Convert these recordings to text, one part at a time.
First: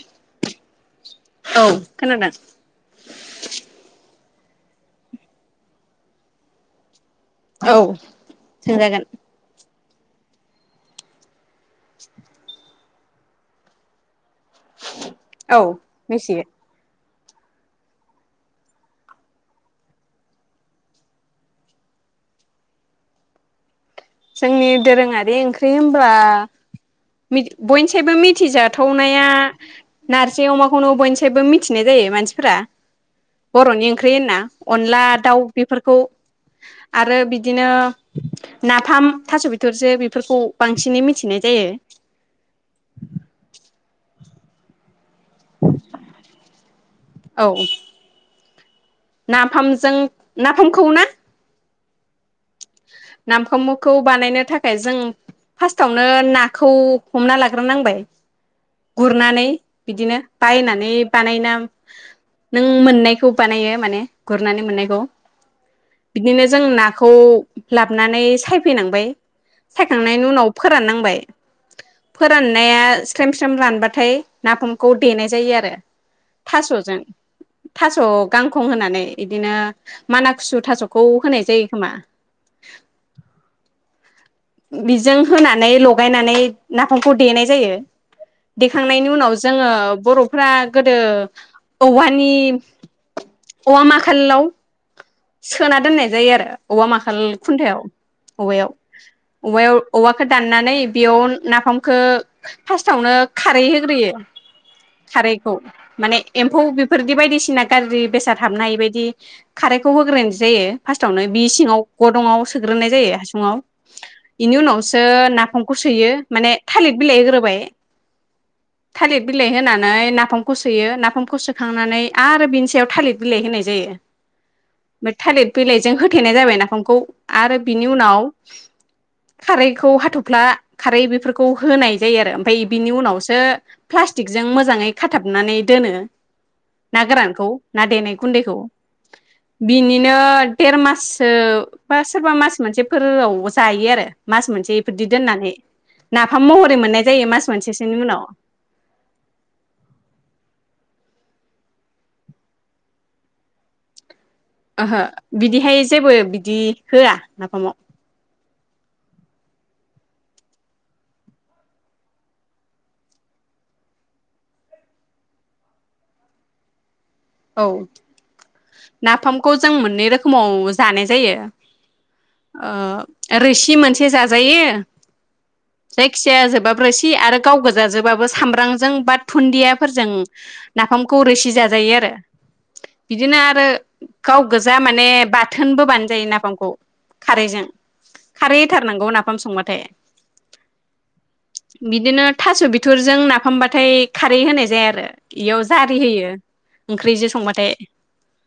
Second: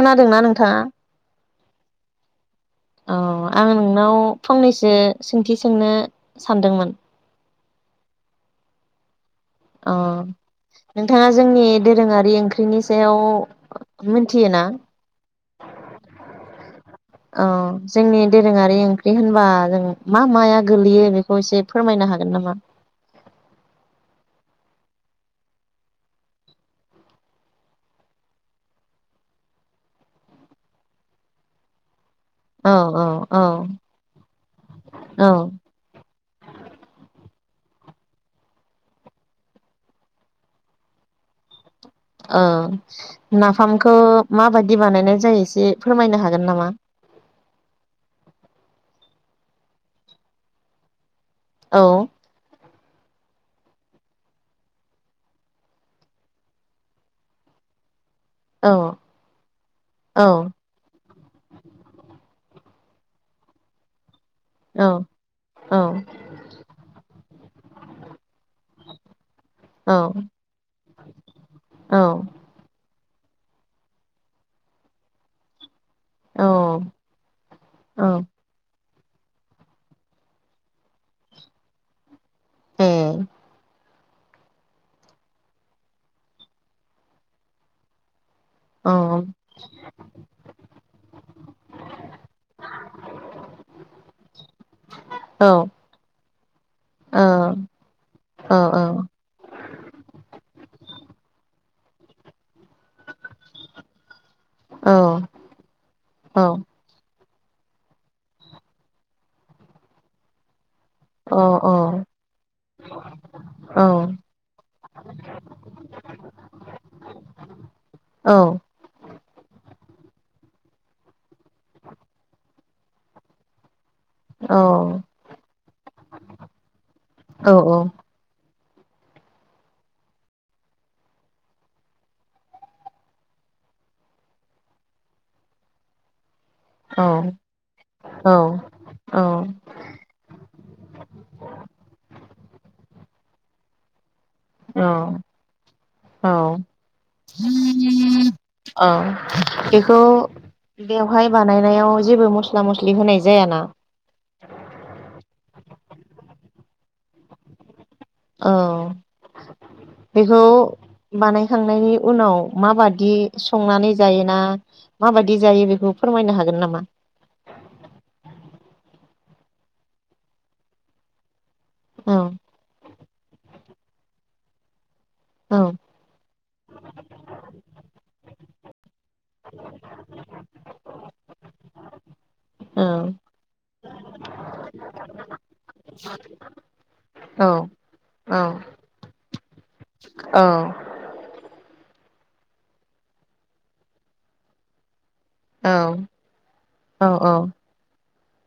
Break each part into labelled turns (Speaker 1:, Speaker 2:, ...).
Speaker 1: खोनादोंना नोंथाङा
Speaker 2: औ खोनादों।
Speaker 1: औ आं नोंनाव फंनैसो सोंथि सोंनो सानदोंमोन
Speaker 2: औ सोंजागोन
Speaker 1: अ नोंथाङा जोंनि दोरोङारि ओंख्रिनि सायाव मोनथियो ना?
Speaker 2: औ मिथियो
Speaker 1: अ जोंनि दोरोङारि ओंख्रि होनबा जों मा माया गोलैयो बेखौ एसे फोरमायनो हागोन नामा?
Speaker 2: जोंनि दोरोङारि ओंख्रि होनबा मिथि बयनिसायबो मिथिजाथावनाया नारजि अमाखौनो बयनिसायबो मिथिनाय जायो मानसि फ्रा
Speaker 1: औ औ औ
Speaker 2: बर'नि ओंख्रि होनना अनला
Speaker 1: औ
Speaker 2: दाउ बेफोरखौ आरो बि बिदिनो ना फाम थास बिथरजो बेफोरखौ बांसिनै मिथिनाय जायो।
Speaker 1: औ नाफामखौ माबायदि बानायनाय जायो एसे फोरमायनो हागोन नामा
Speaker 2: औ नाफामजों नाफामखौ ना
Speaker 1: औ
Speaker 2: नामफमखौ बानायनो थाखाय जों फार्स्टावनो नाखौ हमना लाग्रोनांबाय
Speaker 1: औ
Speaker 2: गुरनानै बिदिनो
Speaker 1: औ
Speaker 2: बायनानै बानायना नों मोननायखौ बानायो माने गुरनानै मोननायखौ
Speaker 1: औ
Speaker 2: बिदिनो जों नाखौ लाबनानै सायफैनांबाय
Speaker 1: औ
Speaker 2: सायखांनायनि उनाव फोराननांबाय
Speaker 1: औ
Speaker 2: फोराननाया स्रम स्रेम रानबाथाय नाफामखौ देनाय जायो आरो थासजों थास
Speaker 1: औ
Speaker 2: गांखं होनानै बिदिनो माना खुसु थासखौ होनाय जायो खोमा
Speaker 1: ए
Speaker 2: बेजों होनानै लगायनानै नाफामखौ देनाय जायो।
Speaker 1: औ
Speaker 2: देखांनायनि उनाव जोङो बर'फोरा गोदो औवानि औवा माखाल्लाव
Speaker 1: औ
Speaker 2: सोना दोननाय जायो आरो औवा
Speaker 1: औ
Speaker 2: माखाल खुन्थायाव
Speaker 1: औ
Speaker 2: औवायाव औवायाव औवाखौ दाननानै बेयाव नाफामखो फार्स्टावनो खारै होग्रोयो
Speaker 1: औ
Speaker 2: खारैखौ माने
Speaker 1: औ
Speaker 2: एम्फौ बेफोरदि बायदिसि ना गाज्रि बेसाद हाबनो हायैबायदि खारै खौ होग्रोनाय जायो। फार्स्टआवनो बि सिङाव गदंआव सोग्रोनाय जायो हासुङाव
Speaker 1: औ
Speaker 2: इनि उनावसो नाफामखौ सोयो माने थालिर बिलाइ होग्रोबाय
Speaker 1: औ
Speaker 2: थालिर बिलाइ होनानै नाफामखौ सोयो नाफामखौ सो खांनानै आरो बिनि सा याव थालिद बिलाइ होनाय जायो। बे थालिद बिलायजों होथेनाय जाबाय नाफामखौ आरो बिनि उनाव खारैखौ हाथफ्ला खारै बेफोरखौ होनाय जायो आरो ओमफाय बिनि उनावसो प्लास्टिकजों मोजाङै खाथाबनानै दोनो। ना गोरानखौ ना देनाय
Speaker 1: औ
Speaker 2: गुन्दैखौ।
Speaker 1: औ
Speaker 2: बिनिनो देर माससो बा सोरबा मास मोनसे फोरआव जायो आरो। मास मोनसे इफोरदि दोननानै नाफाम महरै मोननाय जायो मास मोनसेसोनि उनाव।
Speaker 1: बेखौ बेवहाय बानायनायाव जेबो मस्ला मस्लि होनाय जायाना?
Speaker 2: ओहो बिदिहाय जेबो बिदि होआ नाफामाव।
Speaker 1: औ बेखौ बानायखांनायनि उनाव माबादि संनानै जायोना माबायदि जायो बेखौ फोरमायनो हागोन नामा?
Speaker 2: औ नाफामखौ जों मोननै रोखोमाव जानाय जायो।
Speaker 1: औ
Speaker 2: ओ रोसि मोनसे जाजायो
Speaker 1: औ
Speaker 2: जायखिजाया जोबाबो रोसि आरो गाव गोजाजोबाबो सामब्रांजों बाद धुन्दियाफोरजों नाफामखौ रोसि जाजायो आरो।
Speaker 1: औ
Speaker 2: बिदिनो आरो गाव गोजा माने बा थोनबो बानाय जायो नाफामखौ खारैजों
Speaker 1: औ
Speaker 2: खारै होथारनांगौ नाफा फाम संबाथाय।
Speaker 1: औ।
Speaker 2: बिदिनो थास बिथरजों नाफामबाथाय खारै होनाय जाया आरो। इयाव
Speaker 1: औ
Speaker 2: जारि होयो।
Speaker 1: औ
Speaker 2: ओंख्रिजों संबाथाय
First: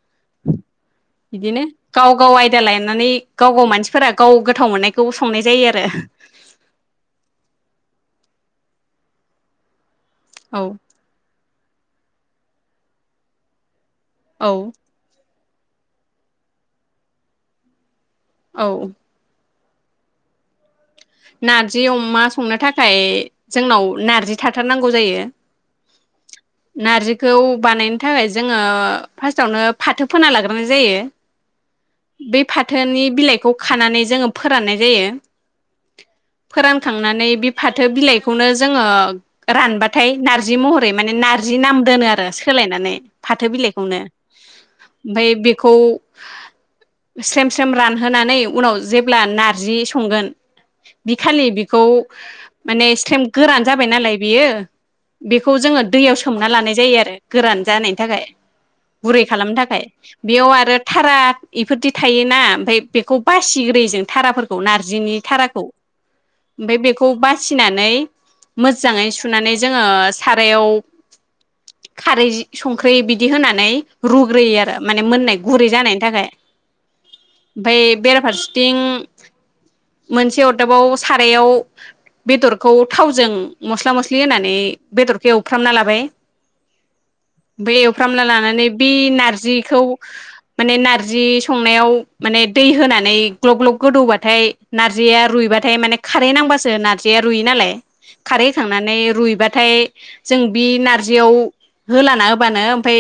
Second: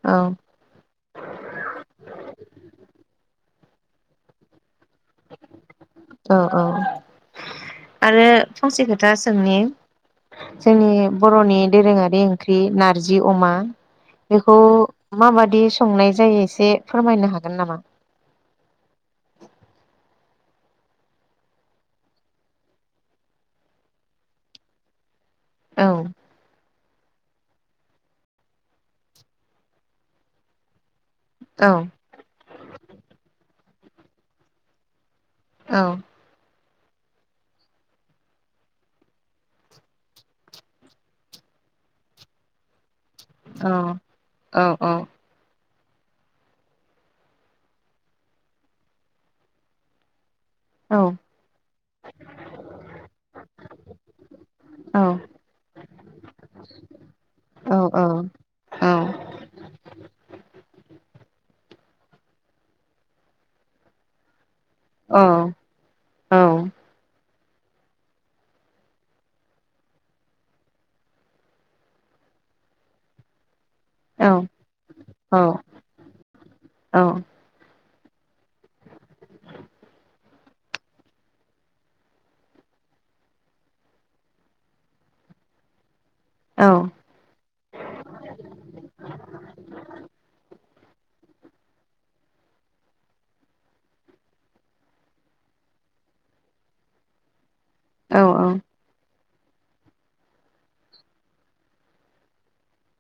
Speaker 1: औ
Speaker 2: बिदिनो गाव गाव आयदा लायनानै गाव गाव मानसिफोरा गाव गोथाव मोननाय
Speaker 1: अ औ आरो फंसे खोथा सोंनि जोंनि बर'नि दोरोङारि ओंख्रि नारजि अमा
Speaker 2: औ
Speaker 1: बेखौ माबादि बिदि संनाय जायो एसे फोरमायनो हागोन नामा
Speaker 2: औ नारजि अमा संनो थाखाय जोंनाव नारजि थाथारनांगौ जायो
Speaker 1: औ
Speaker 2: नारजिखौ बानायनो थाखाय जोङो फार्स्टावनो फाथो फोना लाग्रोनाय जायो
Speaker 1: औ
Speaker 2: बे फाथोनि बिलाइखौ खानानै जोङो फोराननाय जायो
Speaker 1: औ
Speaker 2: फोरानखांनानै बे फाथो बिलाइखौनो जोङो रानबाथाय नारजि महरै माने नारजि नाम दोनो आरो सोलायनानै फाथो बिलाइखौनो
Speaker 1: औ औ औ
Speaker 2: ओमफाय बेखौ खौ स्रेम स्रेम रानहोनानै उनाव जेब्ला नारजि संगोन
Speaker 1: औ
Speaker 2: बि खालि बेखौ माने स्रेम गोरान जाबाय नालाय बेयो
Speaker 1: औ
Speaker 2: बेखौ जोङो दैयाव सोमना लानाय जायो आरो गोरान
Speaker 1: औ
Speaker 2: जानायनि थाखाय गुरै खालामनो थाखाय बेयाव आरो थारा इफोर थायोना ओमफ्राय बेखौ बासिग्रोयो जों थाराफोरखौ खौ नारजिनि थाराखौ ओमफाय बेखौ बासिनानै मोजाङै सुनानै जोङो सारायाव खारै संख्रि बिदि होनानै
Speaker 1: औ
Speaker 2: रुग्रोयो आरो माने मोननाय गुरै जानायनि थाखाय ओमफाय बेराफारसेथिं मोनसे अरदाबाव सारायाव बेदरखौ थावजों मस्ला मस्लि होनानै बेदरखौ एवफ्रामना लाबाय
Speaker 1: औ
Speaker 2: बे एउफ्रामना लानानै बे नारजिखौ माने नारजि संनायाव माने दै होनानै ग्लब ग्लब गोदौबाथाय नारजिया रुइबाथाय माने खारै नांबासो नारजिया रुयो नालाय
Speaker 1: औ
Speaker 2: खारै होखांनानै रुइ बाथाय जों बि नारजियाव होलाना होबानो ओमफ्राय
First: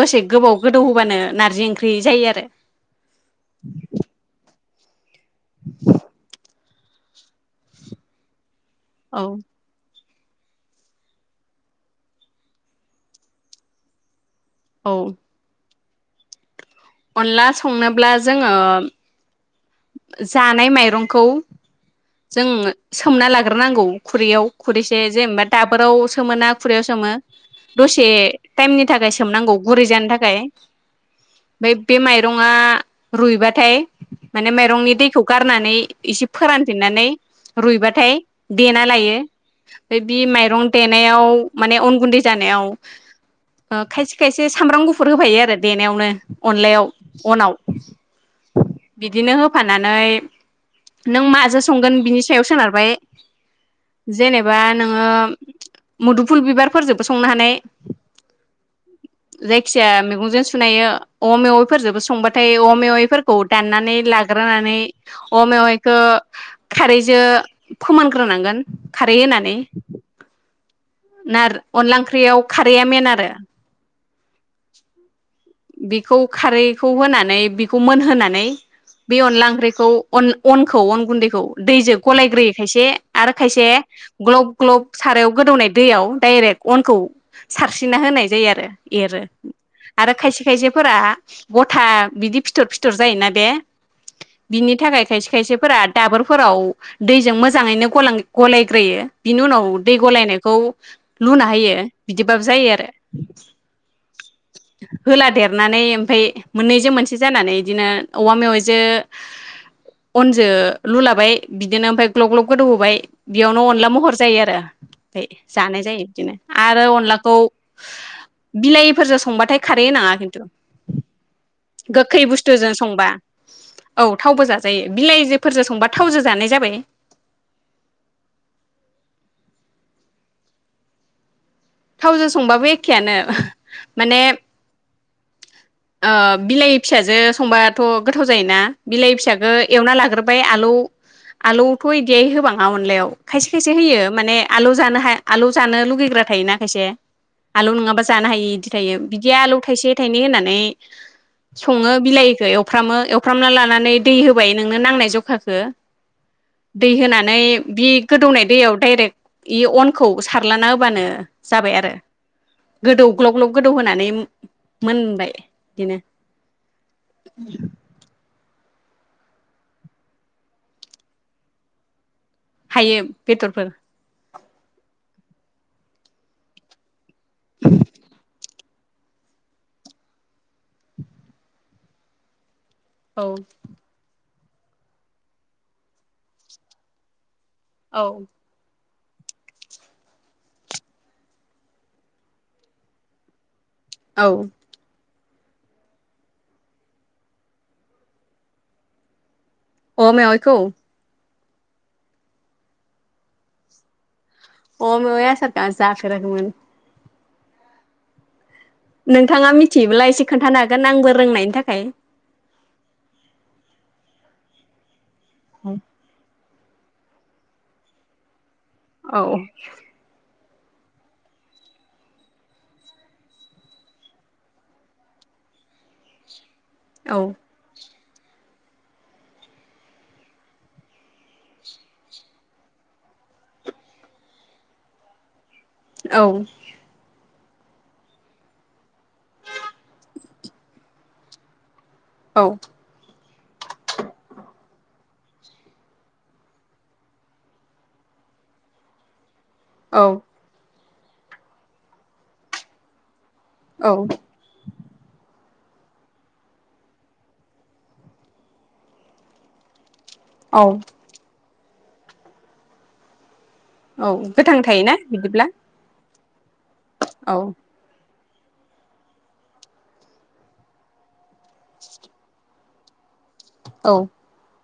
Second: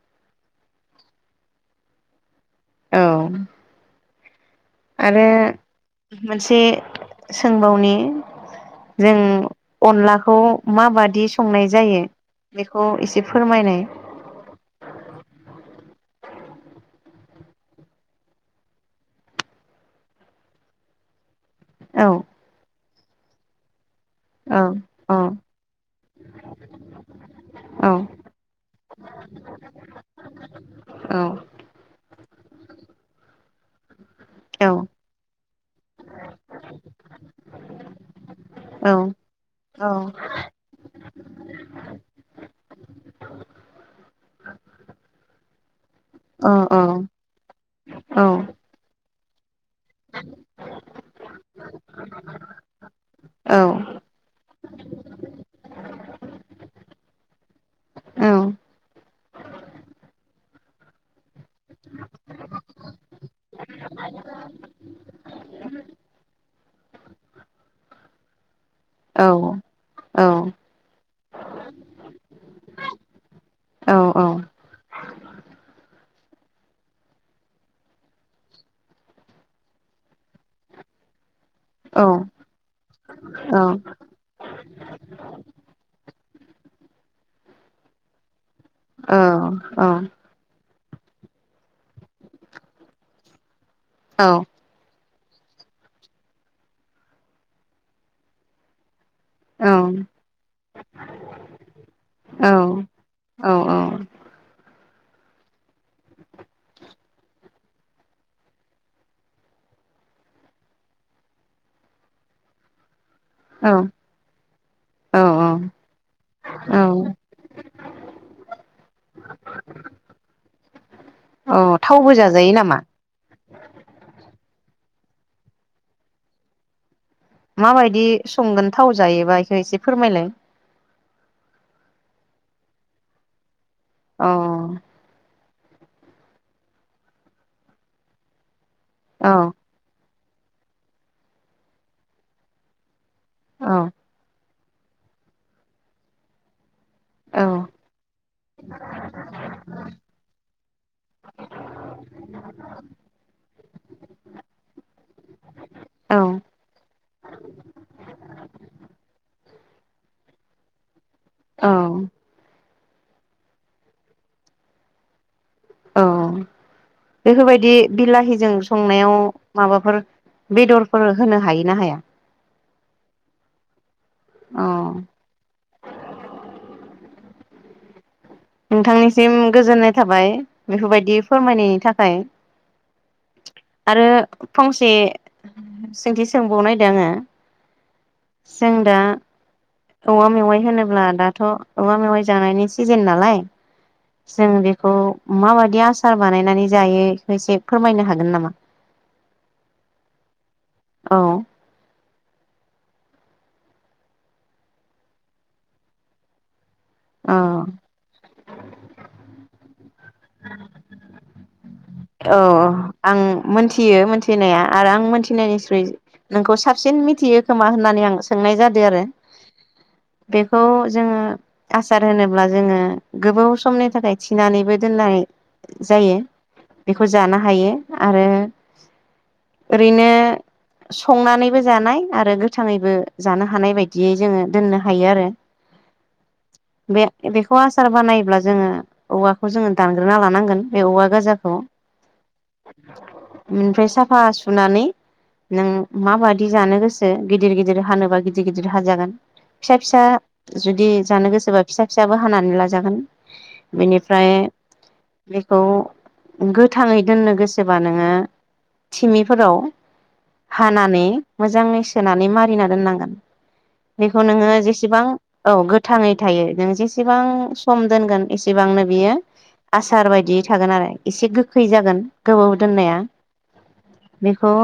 Speaker 2: दसे गोबाव गोदौ होबानो नारजि ओंख्रि जायो आरो
Speaker 1: ओउ। आरो मोनसे सोंबावनि जों
Speaker 2: औ
Speaker 1: अनला खौ माबादि संनाय जायो बेखौ एसे फोरमायनाय
Speaker 2: ओउ। अनदला संनोब्ला जोङो जानाय माइरंखौ
Speaker 1: औ
Speaker 2: जोङो सोमना लाग्रोनांगौ। खुरैयाव
Speaker 1: औ
Speaker 2: खुरैसे
Speaker 1: औ
Speaker 2: जेनेबा दाबोराव सोमोन ना खुरैयाव सोमो
Speaker 1: औ
Speaker 2: दसे टाइमनि थाखाय सोमनांगौ गुरै जानो थाखाय बै बे माइरं ङा रुयबाथाय माने माइरंनि दैखौ गारनानै एसे फोरान फिननानै रुयबाथाय देना लायो बे बि माइरं देनायाव माने अन गुन्दै जानायाव ओ खायसे खायसे सामब्राम गुफुर होफायो आरो देनायावनो अनलायाव अनाव बिदिनो होब फानानै नों मा जो संगोन बिनि सायाव सोनारबाब जेनेबा नोङो मुदुमफुल बिबिरफोरजोंबो संनोहानाय जायखि जाया मैगंजो सुनायो औवा मेवाइफोरजोंबो संबाथाय औवा मेवाइफोरखौ दाननानै लाग्रोनानै औवा मेवाइखौ खारैजो फोमानग्रोनांगोन।
Speaker 1: ओउ ओउ।
Speaker 2: नार अनला ओंख्रियाव खारैया मेन आरो
Speaker 1: ओउ।
Speaker 2: बेखौ खारैखौ होनानै बिखौ मोनहोनानै बे अनला ओंख्रिखौ अनला अनखौ अन गुन्दैखौ दैजों गलायग्रोयो खायसे आरो खायसे ग्लब ग्लब सारायाव गोदौनाय दैयाव दायरेक अनखौ सारस्रिरिना होनाय जायो आरो एरो आरो खायसे जोफोरा गथा बिदि फिथर फिथर जायोना बे बिनि थाखाय खायसे खायसेफोरा दाबोरफोराव दैजों मोजाङैनो गलां गलायग्रोयो। बिनि उनाव दै गलायनायखौ लुना होयो बिदिबाबो जायो आरो [inaudible] होलादेरनानै ओमफाय मोननैजों मोनसे जानानै बिदिनो औवा मेवाइजो अनजो लुलाबाय बिदिनो ओमफाय ग्लब ग्लब गोदौ होबाय। बेयावनो अनला महर जायो आरो ओमफाय जानाय जायो बिदिनो आरो अनलाखौ बिलाइिफोरजों संबाथाय खारै होनाङा खिन्थु
Speaker 1: थावबो
Speaker 2: गोखै
Speaker 1: जाजायो
Speaker 2: बुस्थुजों
Speaker 1: नामा
Speaker 2: संबा औ थावबो जाजायो। बिलाइजोफोरजो संबा थावजो जानाय जाबाय
Speaker 1: माबायदि संगोन थाव जायोबा बेखौ एसे फोरमायलाय
Speaker 2: थावजों संबाबो एखेआनो
Speaker 1: अ
Speaker 2: ओ बिलाइ फिसाजो संबाथ गोथाव जायोना बिलाइ
Speaker 1: औ
Speaker 2: फिसाखौ एवना लाग्रोब बाय आलौ आलौथ इदियै होबाङा अनलायाव। खायसे खायसे
Speaker 1: औ
Speaker 2: होयो माने आलौ जानो हाया आलौ जानो लुगैग्रा थायोना। खायसे
Speaker 1: औ
Speaker 2: आलौ नङाबा जानो हायि इदि थायो बिदि आलौ थाइसे थाइनै होनानै सङो बिलाइखौ एवफ्रामो एवफ्रामना लानानै दै होबाय नोंनो नांनाय जखाखो
Speaker 1: औ
Speaker 2: दै होनानै बि गोदौनाय दैयाव डाइरेक्ट इ अनखौ सारलाना होबानो।
Speaker 1: औ।
Speaker 2: जाबाय आरो गोदौ ग्लब ग्लब गोदौ होनानै मोनबाय। बिदिनो
Speaker 1: औ बेफोरबायदि बिलाहिजों स संनायाव माबाफोर बेदरफोर होनो हायो ना हाया?
Speaker 2: हायो बेदरफोर।
Speaker 1: अ।
Speaker 2: [unintelligible]
Speaker 1: नोंथांनिसिम गोजोननाय थाबाय बेफोरबायदि फोरमायनायनि थाखाय।
Speaker 2: औ
Speaker 1: आरो फंसे सोंथि सोंबावनो नायदों आङो
Speaker 2: औ
Speaker 1: जों दा औवा मेवाइ होनोब्ला दाथ औवा मेवाइ जानायनि सिजेन नालाय। उ जों बेखौ माबायदि आसार बानायनानै जायो बेखौ एसे फोरमायनो हागोन नामा?
Speaker 2: औवा मेवायखौ।
Speaker 1: औ।
Speaker 2: औवा मेवाय आसार दा जाफेराखैमोन।
Speaker 1: अ
Speaker 2: नोंथाङा मिथियोब्ला एसे खोन्थानो हागोन आंबो रोंनायनि थाखाय।
Speaker 1: थिनाया आरो आं मोन्थि हिनाय निस्रोय नोंखौ साबसिन मिथियो खोमा होननानै आं सोंनाय जा
Speaker 2: औ।
Speaker 1: बेखौ जोङो आसार होनोब्ला जोङो गोबाव समनि थाखाय थिनानैबो दोननाय जायो बेखौ
Speaker 2: औ
Speaker 1: जानो हायो। आरो ओरैनो संनानैबो जानाय आरो गोथाङैबो जानो हानाय बायदियै जोङो दोननो हायो आरो
Speaker 2: औ।
Speaker 1: बे बेखौ आसार बानायोब्ला जोङो औवाखौ जोङो दानग्रोना लानांगोन बे औवा गोजाखौ
Speaker 2: औ
Speaker 1: ओमफ्राय साफा सुनानै नों माबादि जानो गोसो गिदिर गिदिर हानोबा गिदिर गिदिर हाजागोन। फिसा फिसा
Speaker 2: औ
Speaker 1: जुद दे जानो गोसोबा फिसा फिसाबो हानानै लाजागोन।
Speaker 2: औ
Speaker 1: बेनिफ्राय औ गोथाङै दोननो गोसोबा नोङो थिमिफोराव
Speaker 2: औ
Speaker 1: हानानै मोजाङै सोनानै मारिना दोननांगोन।
Speaker 2: औ
Speaker 1: बेखौ नोङो
Speaker 2: गोथां थायोना
Speaker 1: जेसेबां
Speaker 2: बिदिब्ला
Speaker 1: औ गो थाङै थायो। नों जेसेबां
Speaker 2: औ
Speaker 1: सम दोनगोन एसेबांनो बियो आसार बायदियै थागोन आरो एसे गो खैजागोन गोबाव दोन्नाया
Speaker 2: औ
Speaker 1: बेखौ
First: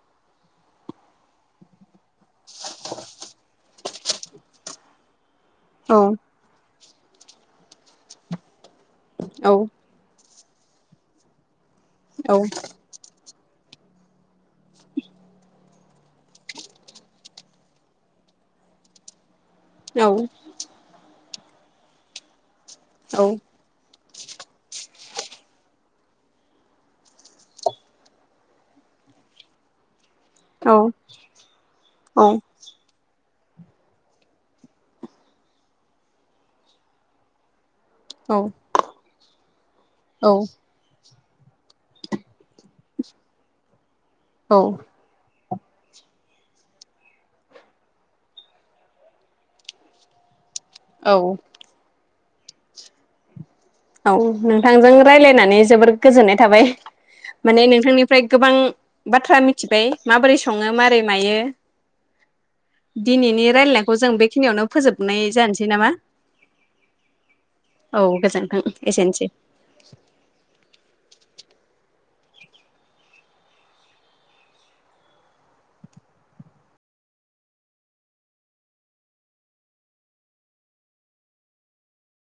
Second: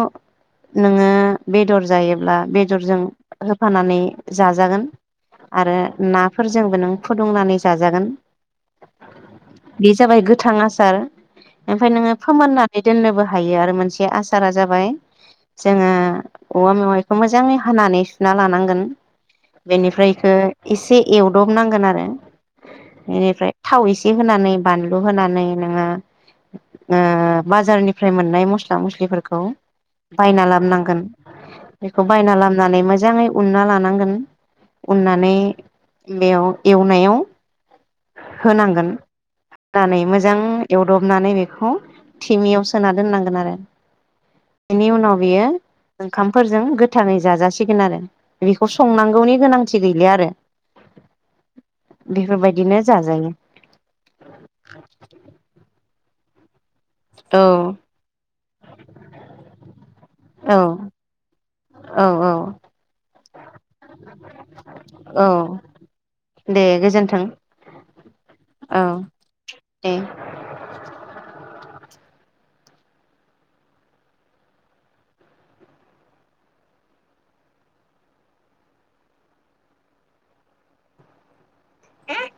Speaker 1: नोङो बेदर जायोब ब्ला बेदरजों होफानानै जाजागोन आरो
Speaker 2: औ
Speaker 1: नाफोरजोंबो नों फुदुंनानै जाजागोन।
Speaker 2: औ
Speaker 1: बे जाबाय गो थां आसार ओमफ्राय नोङो
Speaker 2: औ
Speaker 1: फोमोननानै दोननोबो हायो आरो मोनसे आसारा जाबाय जोङो औवा मेवाइखौ मोजाङै हानानै सुना लानांगोन, बेनिफ्राय इखो
Speaker 2: औ
Speaker 1: एसे एवदबनांगोन आरो। बेनिफ्राय थाव एसे होनानै बानलु होनानै नोङो ओ बाजारनिफ्राय मोननाय मस्ला मस्लिफोरखौ बायना लामनांगोन। बेखौ
Speaker 2: औ
Speaker 1: बायना लामनानै मोजाङै उनना लानांगोन, उननानै बेयाव एवनायाव होनांगोन। होनानै
Speaker 2: औ
Speaker 1: मोजां एवदब नानै बेखौ थेमायाव सोना दोननांगोन आरो।
Speaker 2: औ
Speaker 1: बेनि उनाव बियो ओंखामफोरजों गोथाङै जाजासिगोन आरो। बेखौ संनांगौनि गोनांथि गैलिया आरो।
Speaker 2: औ।
Speaker 1: बेफोरबायदिनो जाजायो।
Speaker 2: औ नोंथांजों रायज्लायनानै जोबोर गोजोननाय थाबाय।
Speaker 1: औ
Speaker 2: माने नोंथांनिफ्राय गोबां बाथ्रा मिथिबाय माबोरै सङो
Speaker 1: औ
Speaker 2: माबारै मायो।
Speaker 1: औ
Speaker 2: दिनैनि रायलायनायखौ जों बेखिनियावनो फोजोबनाय
Speaker 1: औ
Speaker 2: जानोसै नामा?
Speaker 1: दे गोजोन्थों
Speaker 2: औ गोजोनथों।
Speaker 1: औ दे। [unintelligible]